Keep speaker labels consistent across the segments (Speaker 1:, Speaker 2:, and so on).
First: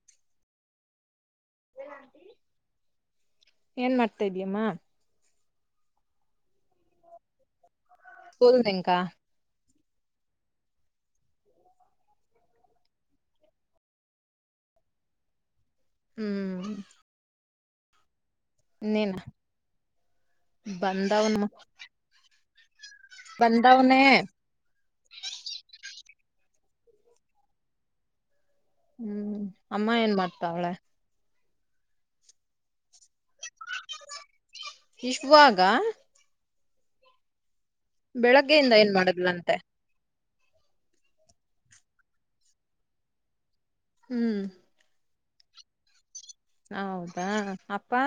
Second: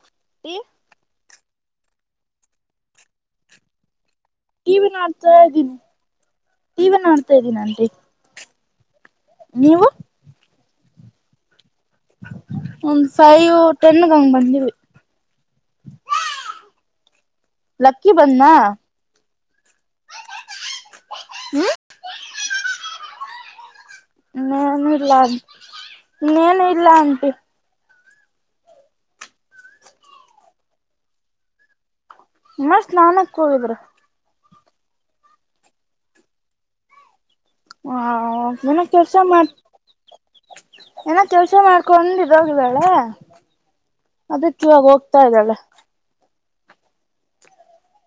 Speaker 1: [unintelligible]
Speaker 2: ಏನ್ ಮಾಡ್ತಾ ಇದ್ಯಮ್ಮ.
Speaker 1: ತಗಿ ಟಿವಿ ನಡ್ತಾ ಇದ್ದೀನಿ ಅಂಟಿ.
Speaker 2: [unintelligible]
Speaker 1: ನೀವು ಒಂದ್ ಫೈವ್ ಟೆನ್ಗೆ ಹಂಗ ಬಂದಿವಿ.
Speaker 2: ಹ್ಮ್
Speaker 1: ಲಕ್ಕಿ ಬಂದ್ನಾ.
Speaker 2: ನೀನಾ ಬಂದ ಅವ್ನ.
Speaker 1: ಹ್ಮ್
Speaker 2: ಬಂದವ್ನೆ.
Speaker 1: ನೇನು ಇಲ್ಲ ಇನೇನು ಇಲ್ಲ ಆಂಟಿ.
Speaker 2: ಹ್ಮ್ ಅಮ್ಮ ಏನ್ ಮಾಡ್ತವ್ಳೆ.
Speaker 1: ಅಮ್ಮ ಸ್ನಾನಕೋದ್ರು.
Speaker 2: ಇಷ್ಟ್ ಬೇಗ.
Speaker 1: ಹಾ
Speaker 2: ಬೆಳಗ್ಗೆಯಿಂದ
Speaker 1: ಏನ
Speaker 2: ಏನ್
Speaker 1: ಕೆಲ್ಸ ಮಾಡ್.
Speaker 2: ಮಾಡದ್ಲಂತೆ
Speaker 1: ಏನ ಕೆಲ್ಸ ಮಾಡ್ಕೊಂಡ್ ಇದಾಗಿದಳೆ.
Speaker 2: ಹ್ಮ್
Speaker 1: ಅದಕ್ಕೆ ಇವಾಗ್ ಹೋಗ್ತಾ ಇದ್ದಾಳೆ.
Speaker 2: ಹೌದಾ ಅಪ್ಪಾ.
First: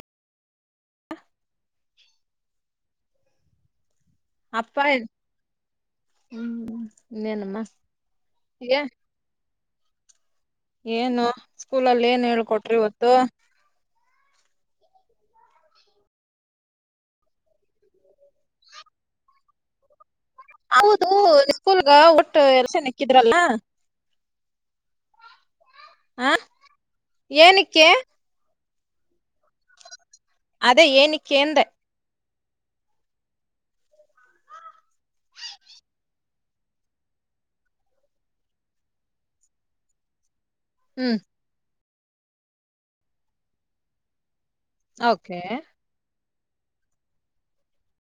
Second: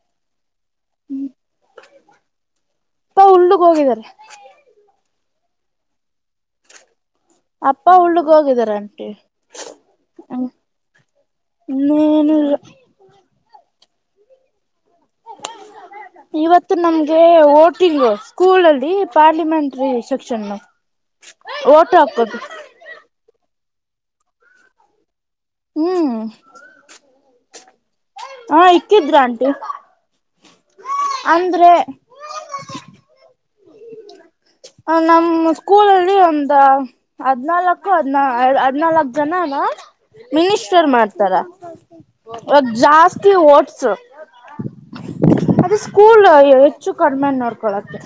Speaker 1: ಉಲ್ಲುಗ್ ಹೋಗಿದದ್ದಾರೆ.
Speaker 2: ಅಪ್ಪ [inaudible] ಹ್ಮ್ ಹ್ಮ್.
Speaker 1: ಅಪ್ಪ ಉಳ್ಳುಗೋಗಿದಾರೆ ಆಂಟಿ.
Speaker 2: ಏನು ಸ್ಕೂಲಲ್ ಏನ್
Speaker 1: ಇನ್ನೇನು ಇಲ್ಲ
Speaker 2: ಹೇಳ್ಕೊಟ್ರು ಇವತ್ತು.
Speaker 1: ಇವತ್ತು ನಮ್ಗೆ ಓಟಿಂಗು ಸ್ಕೂಲಲ್ಲಿ ಪಾರ್ಲಿಮೆಂಟ್ರಿ ಸೆಕ್ಷನ್ನು
Speaker 2: ಹೌದು
Speaker 1: ಓಟ
Speaker 2: ಸ್ಕೂಲ್ಗ
Speaker 1: ಹಾಕೋದು
Speaker 2: ಒಟ್ಟು ಎರ್ಸನಕ್ಕಿದ್ರಲ್ಲ.
Speaker 1: ಹ್ಮ್
Speaker 2: ಹಾ ಏನಿಕ್ಕೆ.
Speaker 1: ಹಾ ಇಕ್ಕಿದ್ರಂಟಿ.
Speaker 2: ಅದೇ ಏನಿಕ್ಕೆ ಅಂದೇ.
Speaker 1: ಹ ನಮ್ ಸ್ಕೂಲಲ್ಲಿ ಒಂದಾ. ಹದ್ನಾಲ್ಕು ಹದ್ನಾ ಹದ್ನಾಲಕ್ ಜನನಾ ನಿಲುಶ್. [unintelligible]
Speaker 2: ಹ್ಮ್
Speaker 1: ಮಾಡ್ತಾರ ಒಬ್ ಜಾಸ್ತಿ ವೋಟ್ಸು.
Speaker 2: ಓಕೆ.
Speaker 1: ಸ್ಕೂಲೂ ಹೇ ಹೆಚ್ಚು ಕಡ್ಮೆ ನೋಡ್ಕೊಲಕ್ಕೆ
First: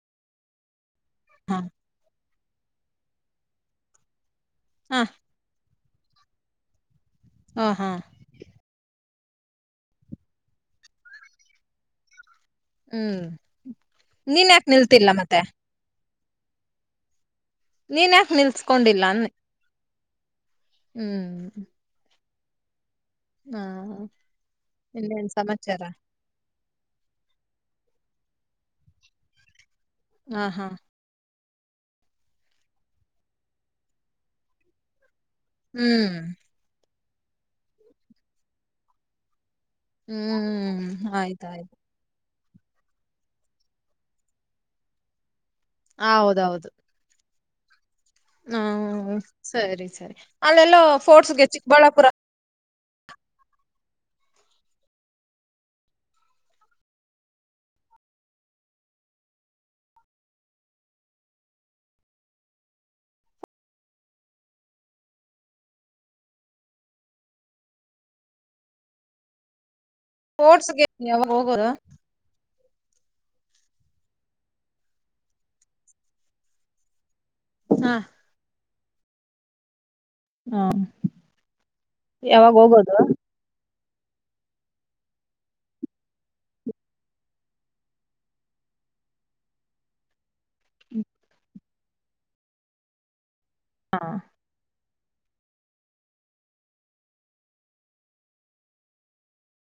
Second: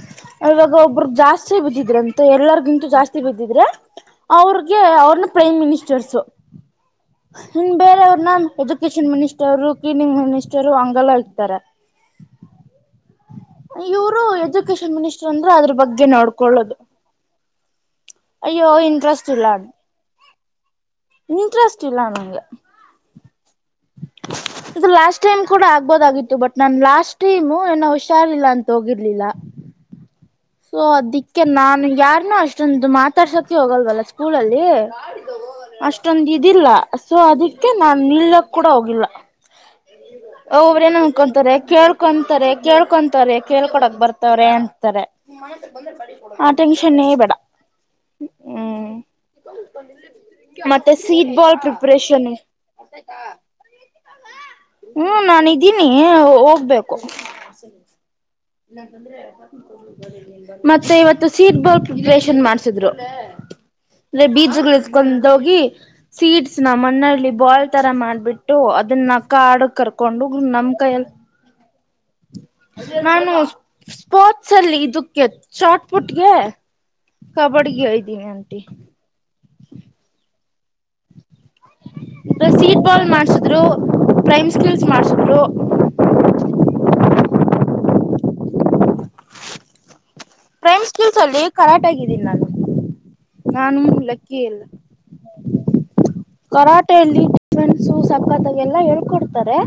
Speaker 1: ಇವಾಗ ಒಬ್ಬ್ರ ಜಾಸ್ತಿ
Speaker 2: ಹ
Speaker 1: ಬಿದ್ದಿದ್ರಂ ತೋ ಎಲ್ಲಾರ್ಗಿಂತೂ ಜಾಸ್ತಿ ಬಿದ್ದಿದ್ರೆ ಅವ್ರ್ಗೆ.
Speaker 2: ಹ.
Speaker 1: ಪ್ರೈಮ್ ಮಿನಿಸ್ಟರ್ಸು
Speaker 2: ಹ
Speaker 1: ಇನ್
Speaker 2: ಹಾ
Speaker 1: ಬೇರೆವ್ರ್ನ ಎಜುಕೆಷನ್ ಮಿನಿಸ್ ಸ್ಟರು ಕಿನಿಂಗ್ ಮಿನಿಸ್ಟರು ಹಂಗೆಲ್ಲ ಇಕ್ತರೆ.
Speaker 2: ಹ್ಮ್
Speaker 1: ಇವ್ರು
Speaker 2: ನೀನ್ ಯಾಕ
Speaker 1: ಎಜುಕೇಶನ್
Speaker 2: ನಿಲ್ತಿಲ್ಲ ಮತ್ತೆ
Speaker 1: ಮಿನಿಸ್ಟ್ರಂದ್ರೆ ಅದ್ರು ಬಗ್ಗೆ ನೋಡ್ ಕೊಳ್ಳೋದು.
Speaker 2: ನೀನ್ ಯಾಕಕ್ ನಿಲ್ಸ್ಕೊಂಡಿಲ್ಲ
Speaker 1: ಇಂಟ್ರೆಸ್ಟ್
Speaker 2: ಅಂದೆ.
Speaker 1: ಇಲ್ಲ ಇಂಟ್ರೆಸ್ಟ್ ಇಲ್ಲ ನಂಗೆ.
Speaker 2: ಹಾ
Speaker 1: ಇದು ಲಾಸ್ಟ್
Speaker 2: ಇನ್ನೇನ್
Speaker 1: ಟೈಮ್ ಕೂಡ
Speaker 2: ಸಮಾಚಾರ
Speaker 1: ಆಗ್ಬೋದಾಗಿತ್ತು ಬಟ್. ನನ್ ಲಾಸ್ಟ್ ಟೈಮು ಏನೋ ಊಷಾರಿಲ್ಲ ಅಂತ ಹೋಗಿರ್ಲಿಲ್ಲ.
Speaker 2: ಹಾ ಹಾ.
Speaker 1: ಅದಿಕ್ಕೆ ನನು ಯಾರ್ನು ಅಷ್ಟೊಂದು ಮಾತಾಡ್ಸೋಕೆ ಹೋಗಲ್ವಲ್ಲ ಸ್ಕೂಲಲ್ಲಿ.
Speaker 2: ಹ್ಮ್
Speaker 1: ಅಷ್ಟೊಂದ್ ಇದಿಲ್ಲ ಸೊ ಅದಿಕ್ಕೆ ನಾನ್ ನಿಲ್ಲಕ್ ಕೂಡ ಹೋಗಿಲ್ಲ. ಒಬೊಬ್ರ್
Speaker 2: ಹ್ಮ್
Speaker 1: ಏನೋ ಅನ್ಕೊಂತಾರೆ
Speaker 2: ಆಯ್ತಾಯ್ತು
Speaker 1: ಕೇಳ್ ಕೊಂತರೆ ಕೇಳ್ಕೊಂತರೆ ಕೇಳ್ಕೊಡಕ್ ಬರ್ತರೆ ಅಂತರೆ. ಆ ಟೆನ್ಷನ್ನು ಬೇಡ.
Speaker 2: ಹಾ
Speaker 1: ಹ್ಮ್
Speaker 2: ಸರಿ ಸರಿ ಅಲ್ಲೆಲ್ಲೋ
Speaker 1: ಮತ್ತೆ ಸೀಟ್
Speaker 2: ಪೋಟ್ಸಗೆ
Speaker 1: ಬಾಲ್
Speaker 2: ಚಿಕ್ಬಳ್ಳಾಪುರ.
Speaker 1: [unintelligible] [inaudible] ಹೂ ನಾನಿದಿನಿ ಹೂ ಹೋಗ್ಬೇಕು. [inaudible] ಮತ್ತೆ ಇವತ್ತು ಸೀಟ್ ಬಲ್ಟ್ ಪ್ರಿಪರೇಷನ್ ಮಾಡ್ಸಿದ್ರು. ಇಲ್ಲೆ ಬೀಜಗಳಿಸ್ಕೊಂಡೋಗಿ. ಸೀಡ್ಸ್ ನ ಮನಲ್ಲಿ ಬಾಲ್ ತರ ಮಾಡ್ಬಿಟ್ಟು ಅದುನ್ನ ಕಾಡುಗ್ ಕರ್.
Speaker 2: ಸ್ಪೋರ್ಟ್ಸ್ಗೆ ಯಾವಾಗ ಹೋಗೋರೊ.
Speaker 1: ನಾನು ಸ್ಪೋರ್ಟ್ಸ್ ಅಲ್ಲಿ ಇದಕ್ಕೆ ಚಾರ್ಟ್ ಪುಟ್ಗೆ ಕಬ್ಬಡಿಗೆ
Speaker 2: ಹಾ
Speaker 1: ಐದ್ದೀನಿ ಆಂಟಿ.
Speaker 2: ಹಾ
Speaker 1: [unintelligible] ಸೀಡ್ ಬಾಲ್ ಮಾಡ್ಸಿದ್ರು ಪ್ರೈಮ್ ಸ್ಕೀಲ್ಸ್ ಮಾಡ್ಸಿದ್ರು
Speaker 2: [inaudible]
Speaker 1: ಪ್ರೈಮ್ ಸ್ಕಿಲ್ಸಾಲಿ ಕರಾಟೆಗೆ ಇದ್ದೀನಿ ನಾನು ನಾನು
Speaker 2: ಹ
Speaker 1: ಲಕ್ಕಿ ಎಲ್ಲ. ಕರಾಟೆಯಲ್ಲಿ ಡಿಫೆನ್ಸ್ ಸಕ್ಕತ್ತಾಗಿ ಎಲ್ಲಾ ಹೇಳ್ಕೊಡ್ತಾರೆ.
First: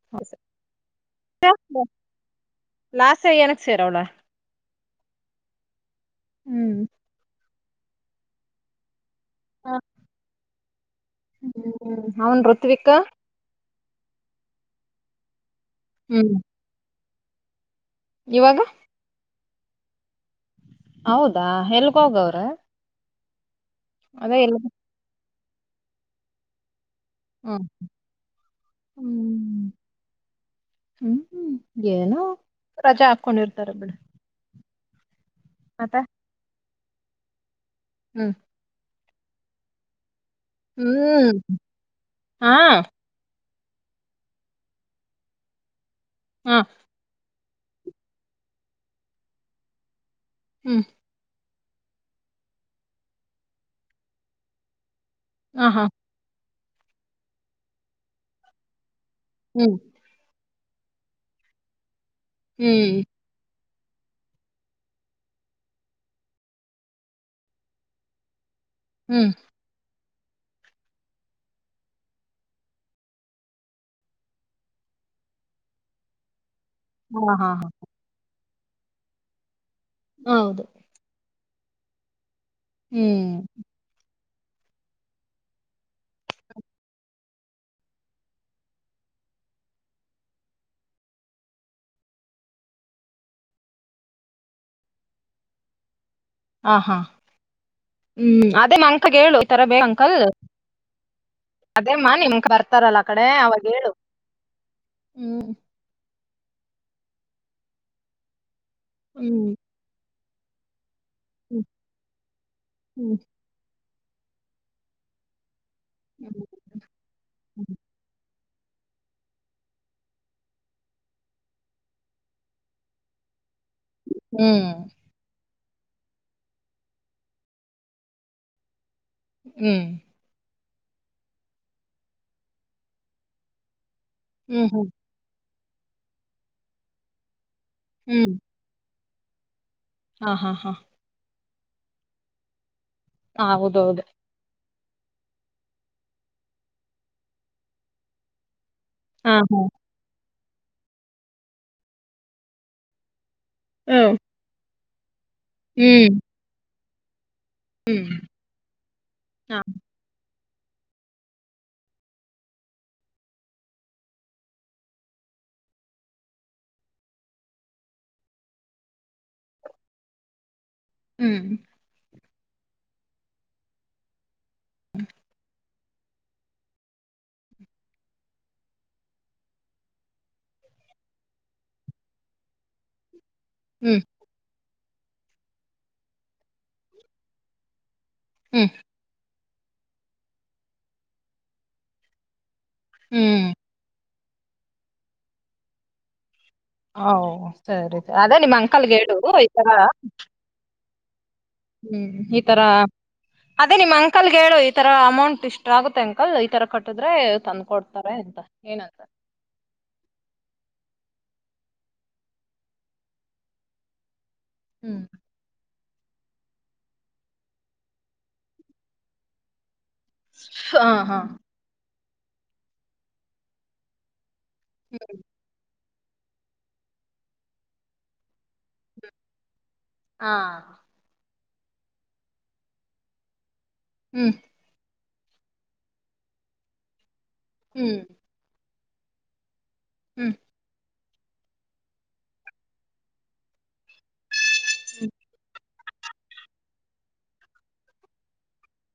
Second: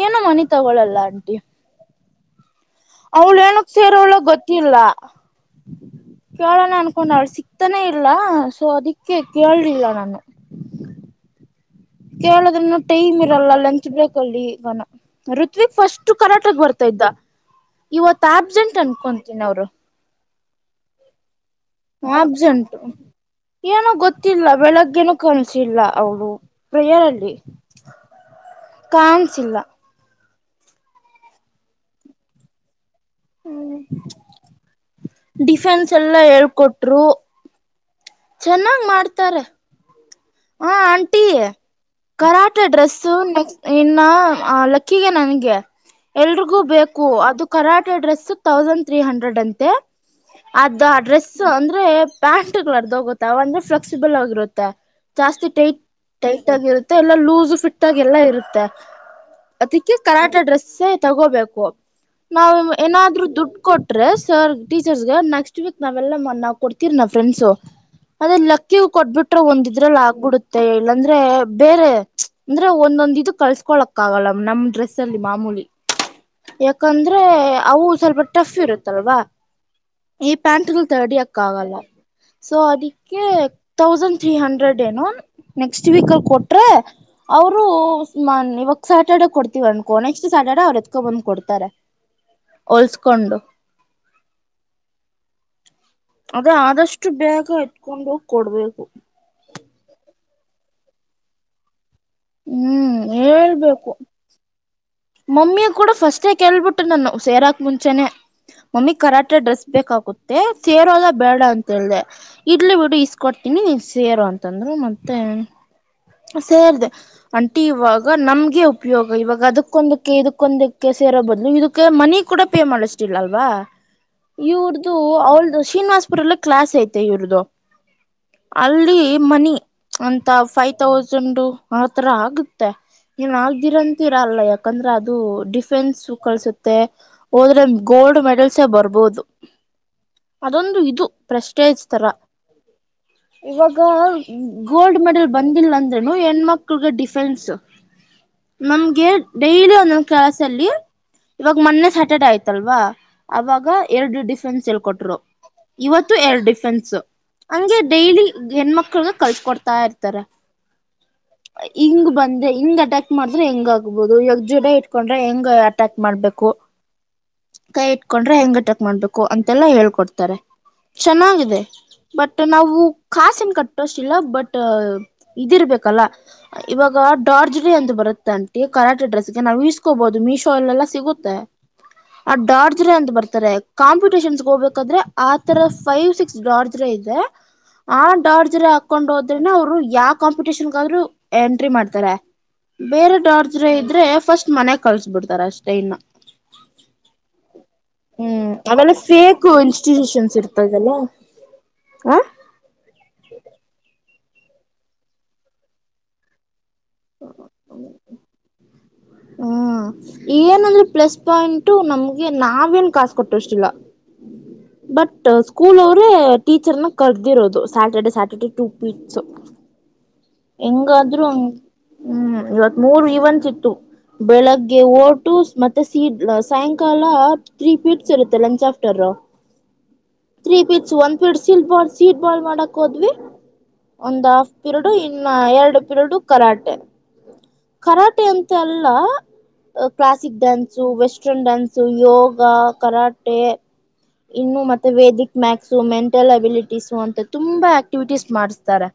Speaker 1: ಏನು ಮನೀ ತಗೊಳಲ್ಲ ಆಂಟಿ.
Speaker 2: [unintelligible]
Speaker 1: ಅವ್ಳು
Speaker 2: ಏನಕ್
Speaker 1: ಏನುಕ್
Speaker 2: ಸೇರವಳ
Speaker 1: ಸೇರವ್ಲೋ ಗೊತ್ ತ್ತಿಲ್ಲ ಕೇಳಣ
Speaker 2: ಹ್ಮ್
Speaker 1: ಅನ್ಕೊಂಡ ಅವಳ ಸಿಕ್ತಾನೆ ಇಲ್ಲ ಸೊ ಅದಿಕ್ ಕೇ ಕೇಳಲಿಲ್ಲ ನಾನು.
Speaker 2: [unintelligible]
Speaker 1: ಕೇಳೋದನ್ನು
Speaker 2: ಋತ್ವಿಕ್
Speaker 1: ಟೈಮ್ ಎಲ್ಲ ಲಂಚ್ ಬ್ರೇಕಲ್ಲಿ [unintelligible] ಋತ್ವಿಕ್ ಫಸ್ಟ್
Speaker 2: ಹ್ಮ್
Speaker 1: ಕರಾಟಕ್ ಬರ್ತಾ ಇದ್ದ. ಇವತ್ತು
Speaker 2: ಇವಾಗ
Speaker 1: ಆಬ್ಸೆಂಟ್ ಅನ್ಕೊತೀನಿ ಅವ್ರು.
Speaker 2: ಹೌದಾ ಎಲ್ಗೋಗವ್ರೆ.
Speaker 1: ಆಬ್ಸೆಂಟ್ ಏನೋ ಗೊತ್ತಿಲ್ಲ ಬೆಳಗ್ಗೆೇನ ಕನಸಿಲ್ಲ ಅವರು ಪ್ರೇಯಲ್ಲಿ
Speaker 2: ಹ್ಮ್
Speaker 1: [unintelligible] ಕಾಣಿಸಿಲ್ಲ.
Speaker 2: ಹ್ಮ್ ಹ್ಮ್ ಏನೋ ರಜಾ ಹಾಕೊಂಡಿರ್ತಾರ ಬಿಡ್.
Speaker 1: ಡಿಫೆನ್ಸ್ ಎಲ್ಲ ಹೇಳ್ಕೊಟ್ರು.
Speaker 2: ಹ್ಮ್
Speaker 1: ಚೆನ್ನಾಗ್ ಮಾಡ್ತಾರೆ ಹ ಆಂಟಿ
Speaker 2: ಹ್ಮ್ ಹಾ
Speaker 1: ಕರಾಟೆ ಡ್ರೆಸ್ [unintelligible] ನೆಕ್ಸ್ಟ್ ಇನ್ನ ಲಕ್ಕಿಗೆ ನನ್ಗೆ
Speaker 2: ಹಾ
Speaker 1: ಎಲ್ರಿಗೂ ಬೇಕ್ ಕು ಅದು karate address thousand three hundred ಅಂತೆ
Speaker 2: ಹ್ಮ್
Speaker 1: ಅದು ಅಡ್ರೆಸ್ ಸೊ ಅಂದ್ರೆ ಪ [unintelligible] ಕಲರ್ದು ಹೋಗುತ್ತ ಅವ ಅಂದ್ರೆ ಫ್ಲೆಕ್ಸಿಬಲ್ ಆಗಿರುತ್ತೆ ಜಾಸ್ತಿ
Speaker 2: ಹ
Speaker 1: ಟೈಟ್
Speaker 2: ಹಾ
Speaker 1: ಟೈಟ್ ಆಗಿ ಇರುತ್ತೆ ಎಲ್ಲ ಲೂಸ್ ಫಿಟ್ ಆಗಿ ಎಲ್ಲ ಇರುತ್ತೆ
Speaker 2: ಹ್ಮ್
Speaker 1: ಅದಕ್ಕೆ. ಕರಾಟ ಡ್ರೆಸ್ಸ ತಗೋಬೇಕು ನಾವು
Speaker 2: ಹ್ಮ್
Speaker 1: ಏನಾದ್ ದುಡ್ಡು ಕೋಟ್ ಡ್ರೆಸ್ ಆರ್ ಟೀಚರ್ಸ್ಗ ನೆಕ್ಸ್ಟ್ ವೀಕ್ ನಾವೆಲ್ಲಾ ನಾ ಕೊಡ್ತಿರಿ ನಾವ್ ಫ್ರೆಂಡ್ಸು. ಅದೇ ಲಕ್ಕಿ
Speaker 2: ಹ್ಮ್
Speaker 1: ಕೊಟ್ಬಿಟ್ರೆ ಒಂದ ಇದ್ರಲ್ಲಿ ಆಗ್ಬಿಡುತ್ತೆ ಇಲ್ಲಂದ್ರೆ ಬೇರೆ ಅಂದ್ರೆ ಒಂದೊಂದ ಇದ ಕಳಿಸಿಕೊಳ್ಳಕ್ ಆಗಲ್ಲ ನಮ್ ಡ್ರೆಸ್ ಅಲ್ಲಿ ಮಾಮೂಲಿ. ಯಾಕಂದ್ರೆ
Speaker 2: ಹಾ ಹಾ ಹಾ
Speaker 1: ಅವು ಸ್ವಲ್ಪ ಟಫ್ ಇರುತ್ತಲ್ವಾ ಈ
Speaker 2: ಹೌದು
Speaker 1: ಪ್ಯಾಂಟ್ [unintelligible] ಅಕ್ಕ ಆಗಲ್ಲ ಸೊ ಅದಕ್ಕೆ
Speaker 2: ಹ್ಮ್
Speaker 1: ತೌಸಂಡ್ ತ್ರೀ ಹಂಡ್ರೆಡ್ ಡ್ ಏನು ನೆಕ್ಸ್ಟ್ ವೀಕ್ ಅಲ್ಲಿ ಕೊಟ್ರೆ ಅವ್ರು [unintelligible] ಸಟರ್ಡೆ ಕೊಡ್ತೀವ ಅನ್ಕೋ ನೆಕ್ಸ್ಟ್ ಸಟರ್ಡೆ ಅವ್ರು ಎತ್ಕೊ ಬಂದ್ ಕೊಡ್ತಾರೆ.
Speaker 2: [inaudible]
Speaker 1: ಹೋಲ್ಸ್ಕೊಂಡು. ಅದೇ
Speaker 2: ಹಾ ಹಾ
Speaker 1: ಆದಷ್ಟು ಬೇಗ ಎತ್ಕೊಂಡ್ ಹೋಗಿ
Speaker 2: ಹ್ಮ್ ಅದೇ [unintelligible]
Speaker 1: ಕೊಡ್ಬೇಕು
Speaker 2: ಅಂಕಗ ಹೇಳು ತರ ಬಬೇಕ್ ಅಂಕಲ್ ಅದೇಮ್ಮ ನಿಮ
Speaker 1: ಹ್ಮ್
Speaker 2: ಬರ್ತಾರಲ್ಲ ಆ ಕಡೆ ಅವಾಗ ಹೇಳು.
Speaker 1: ಹೇಳ್ಬೇಕು
Speaker 2: ಹ್ಮ್
Speaker 1: ಮಮ್ಮಿ ಕೂಡ ಫಸ್ಟೇ ಕೇಳ್ಬಿಟ್ಟು ನಾನು ಸೇರಾಕ್ ಮುಂಚೆನೆ ಮಮ್ಮಿ ಕರಾಟೆ
Speaker 2: ಹ್ಮ್
Speaker 1: ಡ್ರೆಸ್ ಬೇಕಾಗುತ್ತೆ ಸೇರೋಲ್ಲ ಬೇಡ
Speaker 2: ಹ್ಮ್
Speaker 1: ಅಂತ ಹೇಳ್ದೆ ಇಡ್ಲಿ ಬಿಡು
Speaker 2: ಹ್ಮ್
Speaker 1: ಇಸ್ಕೊಟ್ಟ ತಿನಿ ಸೇರು ಅಂತಂದ್ರರು ಮತ್ತೆ
Speaker 2: ಹ್ಮ್
Speaker 1: ಸೇರ್ದೆ ಅಂಟಿ ಇವಾಗ ನಮ್ಗೆ ಉಪಯೋಗ ಇವಾಗ ಅದಕ್ ಕ್ಕೊಂದಕ್ಕೆ ಇದಕ್ಕೊಂದಕ್ಕೆ ಸೇರೋ ಬದ್ಲು ಇದಕ್ಕೆ ಮನಿ ಕೂಡ ಪೇ ಮಾಡಷ್ಟಿಲ್ಲ ಅಲ್ವಾ. ಇರ್ದು ಇ ಅವ್ಳದು ಶ್ರೀನಿವಾಸಪುರಲ್ಲ ಕ್ಲಾಸ್ ಐತೆ ಇವ್ರ್ದ ಅಲ್ಲಿ ಮನಿ
Speaker 2: ಹ್ಮ್
Speaker 1: ಅಂತ ಫೈವ್ ತೌಸಂಡ್ ಆ ತರ ಆಗುತ್ತೆ ಏನ್ ಆಗ್ದಿರಂತೂ ಇರಲ್ಲಾ
Speaker 2: ಹ್ಮ್
Speaker 1: ಯಾಕಂದ್ರೆ
Speaker 2: ಹ್ಮ್
Speaker 1: ಅದು ಇದು ಡಿಫೆನ್ಸ್ ಕಳಸುತ್ತೆ ಹೋದ್ರೆ ಗೋಲ್ಡ್
Speaker 2: ಹ್ಮ್
Speaker 1: ಮೆಡಲ್ಸೇ ಬರ್ಬೋದು.
Speaker 2: ಹಾ ಹಾ ಹಾ
Speaker 1: ಅದೊಂದು ಇದು ಪ್ರಸ್ಟೇಜ್ ತರ ಇವಾಗ.
Speaker 2: ಹೌದೌದು
Speaker 1: ಗೋಲ್ಡ್ ಮೆಡಲ್ ಬಂದಿಲ್ಲ ಅಂದ್ರೆನು ಹೆಣ ಮಕ್ಳಗ ಡಿಫೆನ್ಸ್ ನಮ್ಗೆ
Speaker 2: ಹಾ ಹಾ
Speaker 1: ಡೈಲಿ ಒಂದೊದ ಕೆಲಸಲ್ಲಿ ಇವಾಗ ಮೊನ್ನೆ ಸ್ಯಾಟರ್ಡೆ ಆಯ್ತಲ್ವಾ ಅವಾಗ ಆಗ
Speaker 2: ಹ್ಮ್
Speaker 1: ಎರಡು ಡಿಫೆನ್ಸ್ ಎಳ್ಕೊಟ್ರು ಇವತ್ತು
Speaker 2: ಹ್ಮ್
Speaker 1: ಎರಡು ಡಿಫೆನ್ಸ್ ಹಂಗೆ
Speaker 2: ಹ್ಮ್
Speaker 1: ಡೈಲಿ ಹೆಣ್ಮಕ್ಳ
Speaker 2: ಹಾ
Speaker 1: ಕಳ್ಸಕೊಡ್ತಾ ಇರ್ತ ತಾರೇ ಹಿಂಗ ಬಂದ್ರೆ ಹಿಂಗ್ ಅಟ್ಯಾಕ್ ಮಾಡಿದ್ರೆ ಹೆಂಗ ಆಗತ್ತ ಆಗಬಹುದು ಇವಾಗ ಜೂಡ ಇಟ್ಕೊಂಡ್ರೆ ಹೆಂಗ್ ಅಟ್ಯಾಕ್ ಮಾಡ್ಬೇಕು. ಕೈ ಇಟ್ಕೊಂಡ್ರೆ ಹೆಂಗ ಅಟ್ಯಾಕ ಮಾಡ್ಬೇಕು ಅಂತೆಲ್ಲಾ ಹೇಳ್ಕೊಡ್ತಾರೆ.
Speaker 2: ಹ್ಮ್
Speaker 1: ಚೆನ್ನಾಗಿದೆ ಬಟ್ ನಾವು ಕಾಸೆನ್ ಕಟ್ಟೋಷ್ಟಿಲ್ಲ ಬಟ್ ಇದಿರ್ಬೇಕಲ್ಲ ಇವಾಗ ಡಾರ್ಜ್ ಡೇ ಅಂದು ಬರುತ್ತೆ ಅಂತ ಕರೆಕ್ಟ್ ಅಡ್ರೆಸ್ಗೆ ನಾವು ಈ ಇಸ್ಕೋಬಹುದು ಮೀಶೋ ಅಲ್ಲೆಲ್ಲಾ ಸಿಗುತ್ತೆ. ಆ ಡಾರ್ಜ್ರೆ ಅಂತ ಬರ್ತಾರೆ.
Speaker 2: ಹ್ಮ್
Speaker 1: ಕಾಂಪಿಟಿಷನ್ಸ್ ಹೋಗಬೇಕಾದ್ರೆ ಆತರ ಫೈವ್ ಸಿಕ್ಸ್ ಡಾರ್ಜ್ರ ಇದೆ. ಆ ಡಾರ್ಜರ್
Speaker 2: ಹ್ಮ್
Speaker 1: ಹಾಕೊಂಡ್ ಹೋದ್ರೆನ ಅವ್ರು ಯಾವ ಕಾಂಪಿಟೇಷನ್ಗ ಆದ್ರು ಎಂಟ್ರಿ ಮಾಡ್ತಾರೆ. ಬೇರೆ
Speaker 2: ಹ್ಮ್
Speaker 1: ಡಾರ್ಜ್ರ ಇದ್ರೆ ಫಸ್ಟ್ ಮನೆ ಕಲ್ಸ್ ಬಿಡ್ತಾರ ಅಷ್ಟೇ ಇನ್ನ
Speaker 2: ಹ ಸರಿ ಸರಿ ತೊಗೊ ಅದೇ
Speaker 1: ಹ್ಮ್
Speaker 2: ನಿಮ್ಮ್ ಅಂಕಲ್ಗೆ ಹೇಳು ಈತರ
Speaker 1: ಪ್ಪಾಗಲ್ಲ
Speaker 2: ಹ್ಮ್ ಹಿ ತರ ಅದೇ ನಿಮ್ ಅಂಕಲ್ಗೆ ಹೇಳು ಈ ತರ ಅಮೌಂಟ್ ಇಷ್ಟ ಆಗುತ್ತೆ ಅಂಕಲ್ ಈ ತರ ಕಟ್ಟ ಕಟ್ಟಿದ್ರೆ ತಂದ ಕೊಡ್ತಾರೆ ಅಂತ ಏನಂತ
Speaker 1: ಹ್ಮ ಏನಂದ್ರೆ ಪ್ಲಸ್ ಪಾಯಿಂಟ್ ನಮ್ಗೆ ನಾವೇನ್ ಕಾಸ ಕಟ್ಟುಷ್ಟಿಲ್ಲ
Speaker 2: ಹ್ಮ್
Speaker 1: ಬಟ್ ಸ್ಕೂಲ್ ಅವ್ರ ಟೀಚರ್ನ ಕರ್ದಿರೋದು ಸ್ಯಾಟರ್ಡೆ ಸ್ಯಾಟರ್ಡೆ ಟು ಪೀಟ್ಸ್
Speaker 2: ಹಾ ಹಾ
Speaker 1: ಹೆಂಗಾದ್ರು ಹಂಗ್ ಹ್ಮ್ ಇವತ್ ಮೂರು ಇವನ್ತ್ ಇತ್ತು ಬೆಳಗ್ಗೆ ಓಟು ಮತ್ತೆ ಸೀಡ್ ಸಾಯಂಕಾಲ ತ್ರೀ ಪೀಟ್ಸ್ ಇರುತ್ತೆ ಲಂಚ್ ಆಫ್ಟರ್.
Speaker 2: ಹಾ
Speaker 1: ತ್ರೀ ಪೀಟ್ಸ್ ಒಂದ್ ಪೀಡ್ ಸೀಟ್ ಬಾಲ್ ಸೀಟ್ ಬಾಲ್ ಮಾಡಕ್ ಹೋದ್ವಿ ಒಂದ
Speaker 2: ಹ್ಮ್
Speaker 1: ಹಾಫ್ ಪಿರಡು ಇನ್ನ ಎರಡು ಪಿರಡು ಕರಾಟೆ
Speaker 2: ಹ್ಮ್
Speaker 1: ಕರಾಟೆ ಅಂತ ತ್ ಅಲ್ಲ
Speaker 2: ಹ್ಮ್
Speaker 1: classic dance western dance yoga karate ಇನ್ನು ಮತ್ತೆ ವೇದಿಕ್ ಮ್ಯಾಕ್ ಸೊ ಮೆಂಟಲ್ ಅಬಿಲಿಟೀಸು ಅಂತ ತುಂಬಾ ಆಕ್ಟಿವಿಟೀಸ್ ಮಾಡ್ಸ್ತಾರೆ.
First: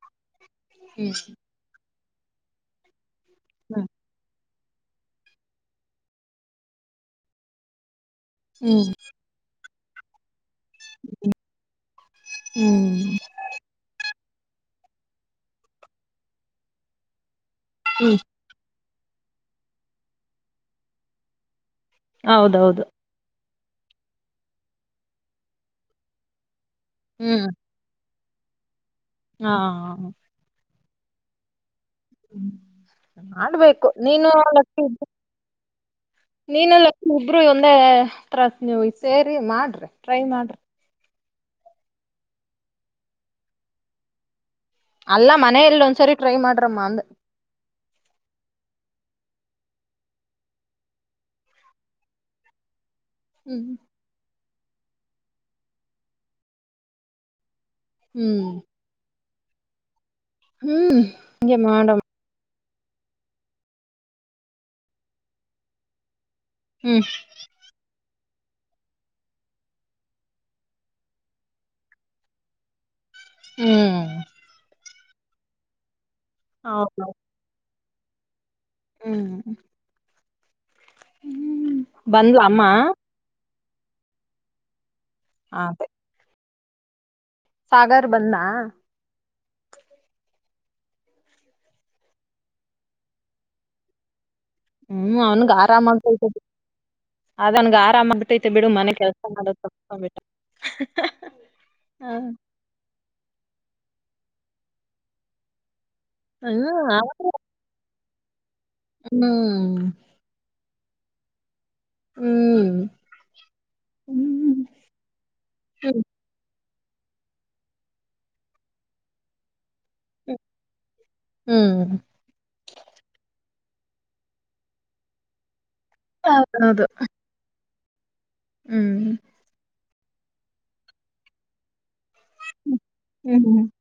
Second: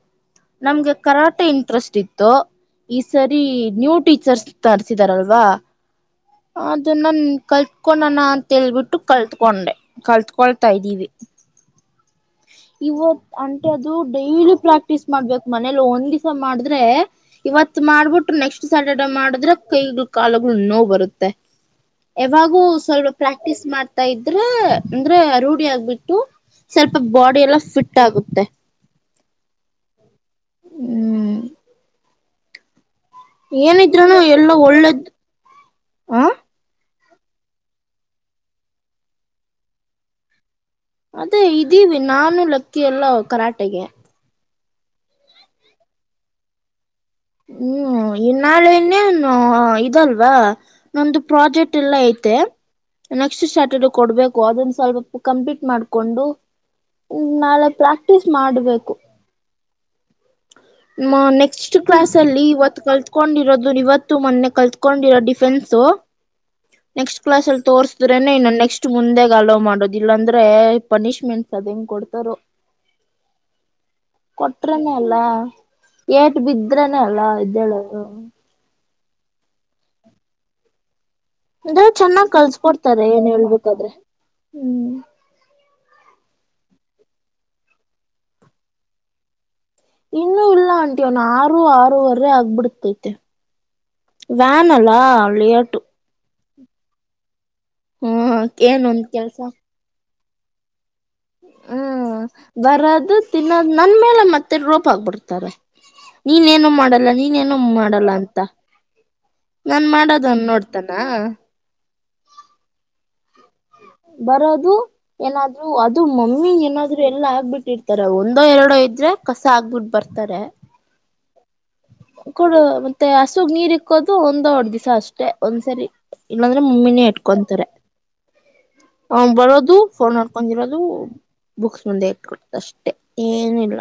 Speaker 1: ನಮ್ಗೆ
Speaker 2: ಹ್ಮ್
Speaker 1: ಕರಾಟೆ ಇಂಟ್ರೆಸ್ಟ್ ಇತ್ತು ಈ ಸರಿ
Speaker 2: ಹ್ಮ್
Speaker 1: ನ್ಯೂ ಟೀಚರ್ಸ್ ತರ್ಸಿದಾರಲ್ವಾ ಅದನ್ನ ಕಲ್ತೊಳನ್ನ ಅಂತಾ
Speaker 2: ಹ್ಮ್
Speaker 1: ತಿಲ್ಬಿಟ್ಟು ಕಲ್ತ್ಕೊಂಡೆ ಕಲ್ತ್ಕೊಳ್ತಾ ಇದ್ದೀವಿ.
Speaker 2: ಹ್ಮ್
Speaker 1: ಇವತ್ತ ಅಂಟೆ ಅದು ಡೈಲಿ ಪ್ರಾಕ್ಟೀಸ್ ಮಾಡ್ಬೇಕು ಮನೇಲಿ ಒಂದ್ ದಿಸಾ ಮಾಡಿದ್ರೆ ಇವತ್ತ
Speaker 2: ಹ್ಮ್
Speaker 1: ಮಾಡ್ಬಿಟ್ಟು ನೆಕ್ಸ್ಟ್ ಸ್ಯಾಟರ್ಡೆ ಮಾಡಿದ್ರೆ ಕೈಗಳು ಕಾಲಗಳು ನೋವ ಬರುತ್ತೆ. ಯಾವಾಗೂ
Speaker 2: ಹೌದೌದು
Speaker 1: ಸ್ವಲ್ಪ ಪ್ರಾಕ್ಟೀಸ್ ಮಾಡ್ತಾ ಇದ್ರೆ ಅಂದ್ರೆ ರೂಢಿ ಆಗ್ಬಿಟ್ಟು ಸ್ವಲ್ಪ ಬಾಡಿ
Speaker 2: ಹ್ಮ್
Speaker 1: ಎಲ್ಲ ಫಿಟ್ ಆಗುತ್ತೆ.
Speaker 2: ಹಾ.
Speaker 1: ಹ್ಮ್.
Speaker 2: ಹ್ಮ ಮಾಡ್ಬೇಕು
Speaker 1: ಏನಿದ್ರೂನು
Speaker 2: ನೀನು
Speaker 1: ಎಲ್ಲ
Speaker 2: ಅವ
Speaker 1: ಒಳ್ಳೇದ್
Speaker 2: [inaudible] ನೀನಲ್ಲ ಇಬ್ರು ಒಂದೇ [unintelligible] ನೀವು ಸೇರಿ ಮಾಡ್ರಿ ಟ್ರೈ ಮಾಡ್ರಿ.
Speaker 1: ಅದೇ ಇದೀವಿ ನಾನು ಲಕ್ಕಿ ಎಲ್ಲ ಕರಾಟೆಗೆ.
Speaker 2: ಅಲ್ಲ ಮನೆಯಲ್ಲಿ ಒಂದ್ಸರಿ ಟ್ರೈ ಮಾಡ್ರಮ್ಮ ಅಂದೆ.
Speaker 1: ಹ್ಮ್ ಈ [unintelligible] ಇನ್ನೇನು ಇದಲ್ವಾ. ನಂದು ಪ್ರಾಜೆಕ್ಟ್ ಇಲ್ಲೆ ಐತೆ ನೆಕ್ಸ್ಟ್
Speaker 2: ಹ್ಮ್
Speaker 1: ಸ್ಯಾಟರ್ಡೆ ಕೊಡ್ಬೇಕು ಅದನ್ನ ಸ್ವಲ್ಪ ಕಂಪ್ಲೀಟ್ ಮಾಡ್ಕೊಂಡು ನಾಲ್ಕ ಪ್ರಾಕ್ಟೀಸ್
Speaker 2: ಹ್ಮ್
Speaker 1: ಮಾಡ್ಬೇಕು. ಮ
Speaker 2: ಹ್ಮ್
Speaker 1: ನೆಕ್ಸ್ಟ್
Speaker 2: ಮಾಡಮ್
Speaker 1: ಕ್ಲಾಸ್. ಲ್ಲಿ ಇವತ್ತು ಕಲ್ತ್ಕೊಂಡಿರೋದು ಇವತ್ತು ಮೊನ್ನೆ ಕಲ್ತ್ಕೊಂಡಿರೋ ಡಿಫೆನ್ಸ್.
Speaker 2: ಹ್ಮ್
Speaker 1: ನೆಕ್ಸ್ಟ್ ಕ್ಲಾಸಲ್ಲಿ ತೋರಿಸ ಇದ್ರೇನೆ ಇನ್ನು ನೆಕ್ಸ್ಟ್ ಮುಂದೆಗ ಅಲೋ ಮಾಡೋದ ಇಲ್ಲಾಂದ್ರೆ ಪನಿಶ್ಮೆಂಟ್ಸ್ ಅದ ಹೆಂಗ್ ಕೊಡ್ತಾರೊ.
Speaker 2: ಹ್ಮ್
Speaker 1: ಕೊಟ್ರನೆೇ ಅಲ್ಲ ಏಟ್ ಬಿದ್ರನೆೇ
Speaker 2: ಹೌದು
Speaker 1: ಅಲ್ಲ ಏದ್ದೇಳೋದು.
Speaker 2: ಹ್ಮ್ ಹ್ಮ್
Speaker 1: ಅಂದ್ರ ಚೆನ್ನಾಗ್
Speaker 2: ಬಂದ್ಲ ಅಮ್ಮ
Speaker 1: ಕಲ್ಸ್ಕೊಡ್ತಾರೆ ಏನ್ ಹೇಳ್ಬೇಕಾದ್ರೆ ಹ್ಮ್.
Speaker 2: [inaudible] ಸಾಗರ್ ಬಂದ್ನಾ.
Speaker 1: ಇನ್ನು ಇಲ್ಲ ಆಂಟಿ ಅವನ್ ಆರು ಆರೂವರೆ ಆಗ್ಬಿಡ್ತೈತೆ. ವ್ಯಾನ್ ಅಲ್ಲಾ ಲೇಟು.
Speaker 2: ಅದನ್ಗೆ ಆರಾಮ
Speaker 1: ಹ್ಮ
Speaker 2: ಆಗ್ತೈತೆ ಬಿಡು
Speaker 1: ಏನ್
Speaker 2: ಮನೆ
Speaker 1: ಒಂದ್
Speaker 2: ಕೆಲ್ಸ ಮಾಡೋದು. ಹೇ ಹ್ಮ್
Speaker 1: ಬರೋದು ತಿನ್ನೋದು ನನ್ ಮೇಲೆ ಮತ್ತೆ ರೋಪ ಆಗ್ಬಿಡ್ತಾರೆ. ನೀನೇನು ಮಾಡಲ್ಲ ನೀನೇನು. ಹ ಮಾಡಲ್ಲ ಅಂತ ನಾನ್
Speaker 2: ಹ್ಮ್
Speaker 1: ಮಾಡೋದನ ನೋಡ್ತಾನ.
Speaker 2: ಹ್ಮ್ ಹ್ಮ್
Speaker 1: ಬರೋದು. ಏನಾದ್ರು ಅದು ಮಮ್ಮಿ ಏನಾದ್ರು ಎಲ್ಲ ಆಗ್ಬಿಟ್ಟಿರ್ತಾರೆ ಒಂದೋ ಎರಡೋ ಇದ್ರೆ. ಕಸ ಆಗ್ಬಿಟ್ಟು ಬರ್ತಾರೆ.
Speaker 2: ಹ್ಮ್
Speaker 1: ಕೊಡ ಮತ್ತೆ ಹಸುಗ್ ನೀರ್ ಇಕ್ಕೋದು ಒಂದ್ ಎರಡ್ ದಿವಸ ಅಷ್ಟೆ ಒಂದ್ಸರಿ. ಇಲ್ಲಾಂದ್ರೆ
Speaker 2: ಹೌದೌದು
Speaker 1: ಮಮ್ಮಿನೇ ಇಟ್ಕೊಂತಾರೆ
Speaker 2: ಹ್ಮ್
Speaker 1: ಅವ ಬರೋದು. ಫೋನ್ ನೋಡ್ಕೊಂಡಿರೋದು ಬುಕ್ಸ್ ಮುಂದೆ ಇಟ್ಕಡ್ತ ಅಷ್ಟೇ.
Speaker 2: ಹ್ಮ್ ಹ್ಮ
Speaker 1: ಏನಿಲ್ಲ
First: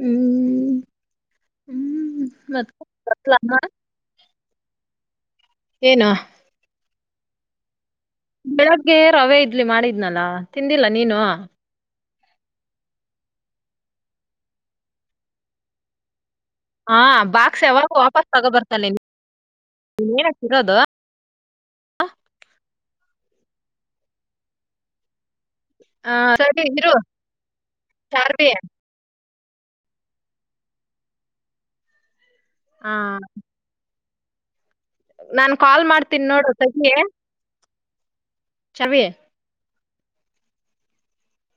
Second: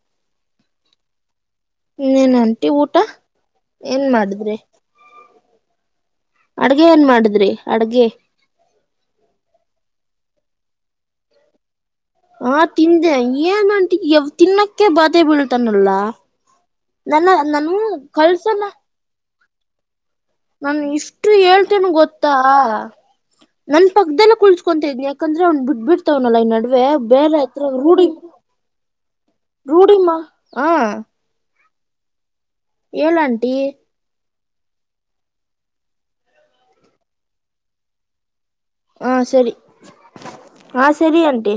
Speaker 2: ಹ್ಮ್ ಹ್ಮ್
Speaker 1: ಇನ್ನೇನು ಆಂಟಿ
Speaker 2: ಮತ್
Speaker 1: ಊಟ ಏನ್ ಮಾಡಿದ್ರಿ.
Speaker 2: ಏನು.
Speaker 1: ಅಡ್ಗೆ ಏನ್ ಮಾಡಿದ್ರಿ ಅಡ್ಗೆ.
Speaker 2: ಬೆಳಗ್ಗೆ ರವೆೇ ಇಡ್ಲಿ ಮಾಡಿದ್ನಲ್ಲ ತಿಂದಿಲ್ಲ ನೀನು.
Speaker 1: ಹಾ ತಿಂದೆ ಏನ ಆಂಟಿ ಯವ್ ತಿನ್ನಕ್ಕೆೆ ಬಾದೆ ಬೀಳ್ತಾನಲ್ಲಾ.
Speaker 2: ಹಾ ಬಾಕ್ಸ್ ಯಾವಾಗ ವಾಪಸ್
Speaker 1: ಕಳ್ಸಲ್ಲ
Speaker 2: ತಗೋಬರ್ತಾನೆ [unintelligible]
Speaker 1: ನಾನ್ ಈಸ್ಟ್. ಇಷ್ಟು ಹೇಳ್ತೇನ ಗೊತ್ತಾ ನನ್ ಪಕ್ಕದೆಲ್ಲ ಕುಳಸ್ಕೊಂತಿನಿ ಯಾಕಂದ್ರೆ ಅವ್ನು ಬಿಟ್ ಬಿಡ್ತಾವನಲ್ಲಾ ಈ
Speaker 2: ಸರಿ
Speaker 1: ನಡುವೆ
Speaker 2: ಇರು
Speaker 1: ಬೇರೆ ಹತ್ರ ರೂಡಿ
Speaker 2: ಚಾರ್ವಿ
Speaker 1: ರೂಡಿ ಮಾ ಹ್ಹಾ.
Speaker 2: ಆ
Speaker 1: ಹೇಳ್ ಆಂಟಿ
Speaker 2: ನಾನ್ ಕಾಲ್ ಮಾಡ್ತೀನಿ ನೋಡು ತಗಿ.
Speaker 1: ಹಾ ಸರಿ ಹಾ ಸರಿ ಅಂಟಿ.